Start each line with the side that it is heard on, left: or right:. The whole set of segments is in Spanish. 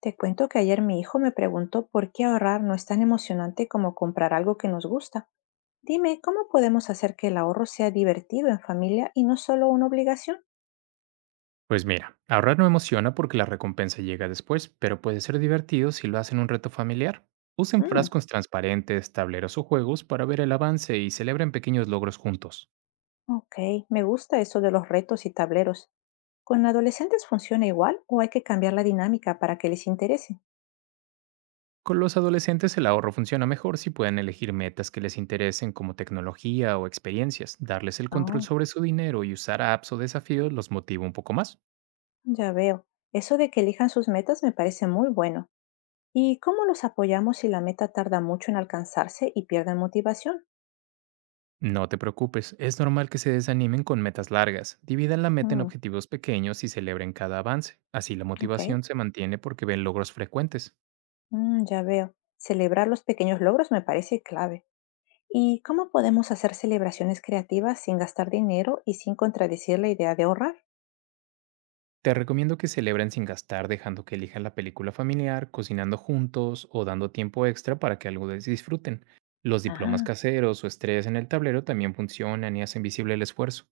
left: Te cuento que ayer mi hijo me preguntó por qué ahorrar no es tan emocionante como comprar algo que nos gusta. Dime, ¿cómo podemos hacer que el ahorro sea divertido en familia y no solo una obligación?
right: Pues mira, ahorrar no emociona porque la recompensa llega después, pero puede ser divertido si lo hacen un reto familiar. Usen
left: Mm,
right: frascos transparentes, tableros o juegos para ver el avance y celebren pequeños logros juntos.
left: ok, me gusta eso de los retos y tableros. ¿Con adolescentes funciona igual o hay que cambiar la dinámica para que les interese?
right: Con los adolescentes el ahorro funciona mejor si pueden elegir metas que les interesen como tecnología o experiencias, darles el control
left: Oh,
right: sobre su dinero y usar apps o desafíos los motiva un poco más.
left: ya veo. Eso de que elijan sus metas me parece muy bueno. ¿Y cómo los apoyamos si la meta tarda mucho en alcanzarse y pierden motivación?
right: No te preocupes, es normal que se desanimen con metas largas. Dividan la meta en
left: Mm,
right: objetivos pequeños y celebren cada avance. Así la
left: ok.
right: motivación se mantiene porque ven logros frecuentes.
left: Ya veo. Celebrar los pequeños logros me parece clave. ¿Y cómo podemos hacer celebraciones creativas sin gastar dinero y sin contradecir la idea de ahorrar?
right: Te recomiendo que celebren sin gastar, dejando que elijan la película familiar, cocinando juntos o dando tiempo extra para que algo les disfruten. Los diplomas
left: Ah,
right: caseros o estrellas en el tablero también funcionan y hacen visible el esfuerzo.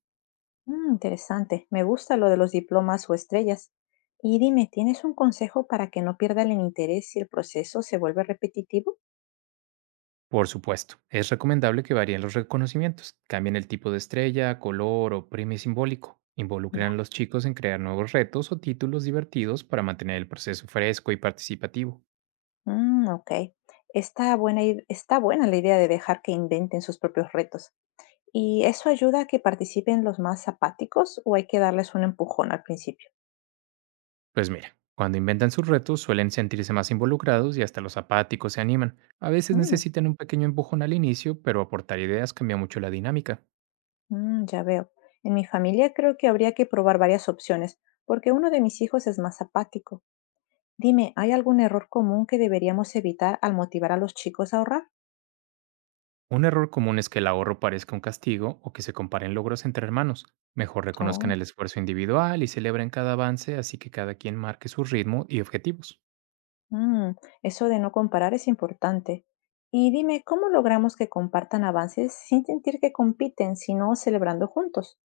left: mm, interesante. Me gusta lo de los diplomas o estrellas. Y dime, ¿tienes un consejo para que no pierdan el interés si el proceso se vuelve repetitivo?
right: Por supuesto, es recomendable que varíen los reconocimientos, cambien el tipo de estrella, color o premio simbólico. Involucren a
left: Ya.
right: los chicos en crear nuevos retos o títulos divertidos para mantener el proceso fresco y participativo.
left: Mm, ok. Está buena, está buena la idea de dejar que inventen sus propios retos. ¿Y eso ayuda a que participen los más apáticos o hay que darles un empujón al principio?
right: Pues mira, cuando inventan sus retos suelen sentirse más involucrados y hasta los apáticos se animan. A veces
left: Mm.
right: necesitan un pequeño empujón al inicio, pero aportar ideas cambia mucho la dinámica.
left: Ya veo. En mi familia creo que habría que probar varias opciones, porque uno de mis hijos es más apático. Dime, ¿hay algún error común que deberíamos evitar al motivar a los chicos a ahorrar?
right: Un error común es que el ahorro parezca un castigo o que se comparen logros entre hermanos. Mejor reconozcan el
left: Oh,
right: esfuerzo individual y celebren cada avance, así que cada quien marque su ritmo y objetivos.
left: mm, eso de no comparar es importante. Y dime, ¿cómo logramos que compartan avances sin sentir que compiten, sino celebrando juntos?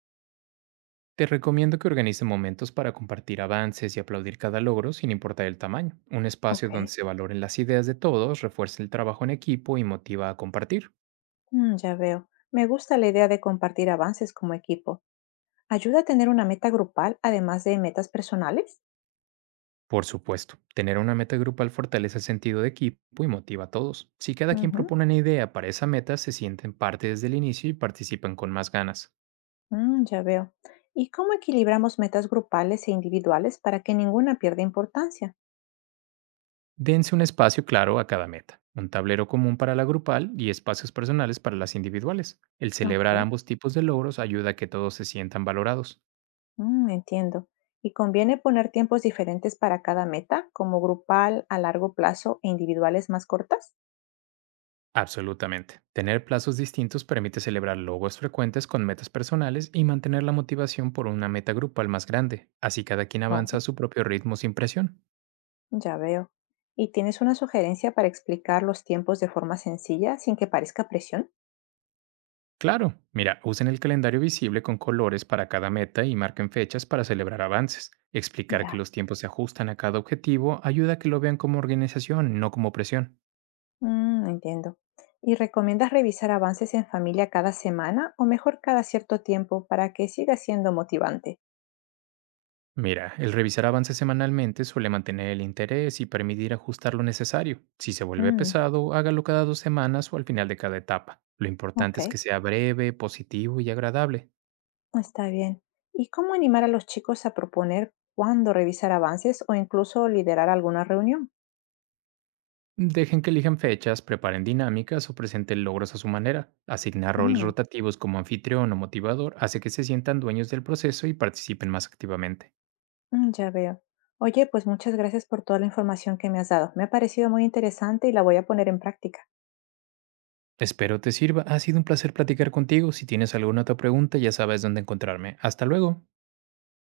right: Te recomiendo que organicen momentos para compartir avances y aplaudir cada logro sin importar el tamaño. Un
left: Ok,
right: espacio donde se valoren las ideas de todos, refuerce el trabajo en equipo y motiva a compartir.
left: mm, ya veo. Me gusta la idea de compartir avances como equipo. ¿Ayuda a tener una meta grupal además de metas personales?
right: Por supuesto, tener una meta grupal fortalece el sentido de equipo y motiva a todos. Si cada quien
left: Ujú.
right: propone una idea para esa meta, se sienten parte desde el inicio y participan con más ganas.
left: Ya veo. ¿Y cómo equilibramos metas grupales e individuales para que ninguna pierda importancia?
right: Dense un espacio claro a cada meta, un tablero común para la grupal y espacios personales para las individuales. El
left: Ok,
right: celebrar ambos tipos de logros ayuda a que todos se sientan valorados.
left: mm, entiendo. ¿Y conviene poner tiempos diferentes para cada meta, como grupal a largo plazo e individuales más cortas?
right: Absolutamente. Tener plazos distintos permite celebrar logros frecuentes con metas personales y mantener la motivación por una meta grupal más grande, así cada quien avanza a
left: Oh,
right: su propio ritmo sin presión.
left: ya veo. ¿Y tienes una sugerencia para explicar los tiempos de forma sencilla sin que parezca presión?
right: Claro, mira, usen el calendario visible con colores para cada meta y marquen fechas para celebrar avances. Explicar que
left: Ya,
right: los tiempos se ajustan a cada objetivo ayuda a que lo vean como organización, no como presión.
left: mm, entiendo. ¿Y recomiendas revisar avances en familia cada semana o mejor cada cierto tiempo para que siga siendo motivante?
right: Mira, el revisar avances semanalmente suele mantener el interés y permitir ajustar lo necesario. Si se vuelve
left: Mm,
right: pesado, hágalo cada dos semanas o al final de cada etapa. Lo
left: ok.
right: importante es que sea breve, positivo y agradable.
left: Está bien. ¿Y cómo animar a los chicos a proponer cuándo revisar avances o incluso liderar alguna reunión?
right: Dejen que elijan fechas, preparen dinámicas o presenten logros a su manera. Asignar roles
left: Mm,
right: rotativos como anfitrión o motivador hace que se sientan dueños del proceso y participen más activamente.
left: ya veo. Oye, pues muchas gracias por toda la información que me has dado. Me ha parecido muy interesante y la voy a poner en práctica.
right: Espero te sirva. Ha sido un placer platicar contigo. Si tienes alguna otra pregunta, ya sabes dónde encontrarme. Hasta luego.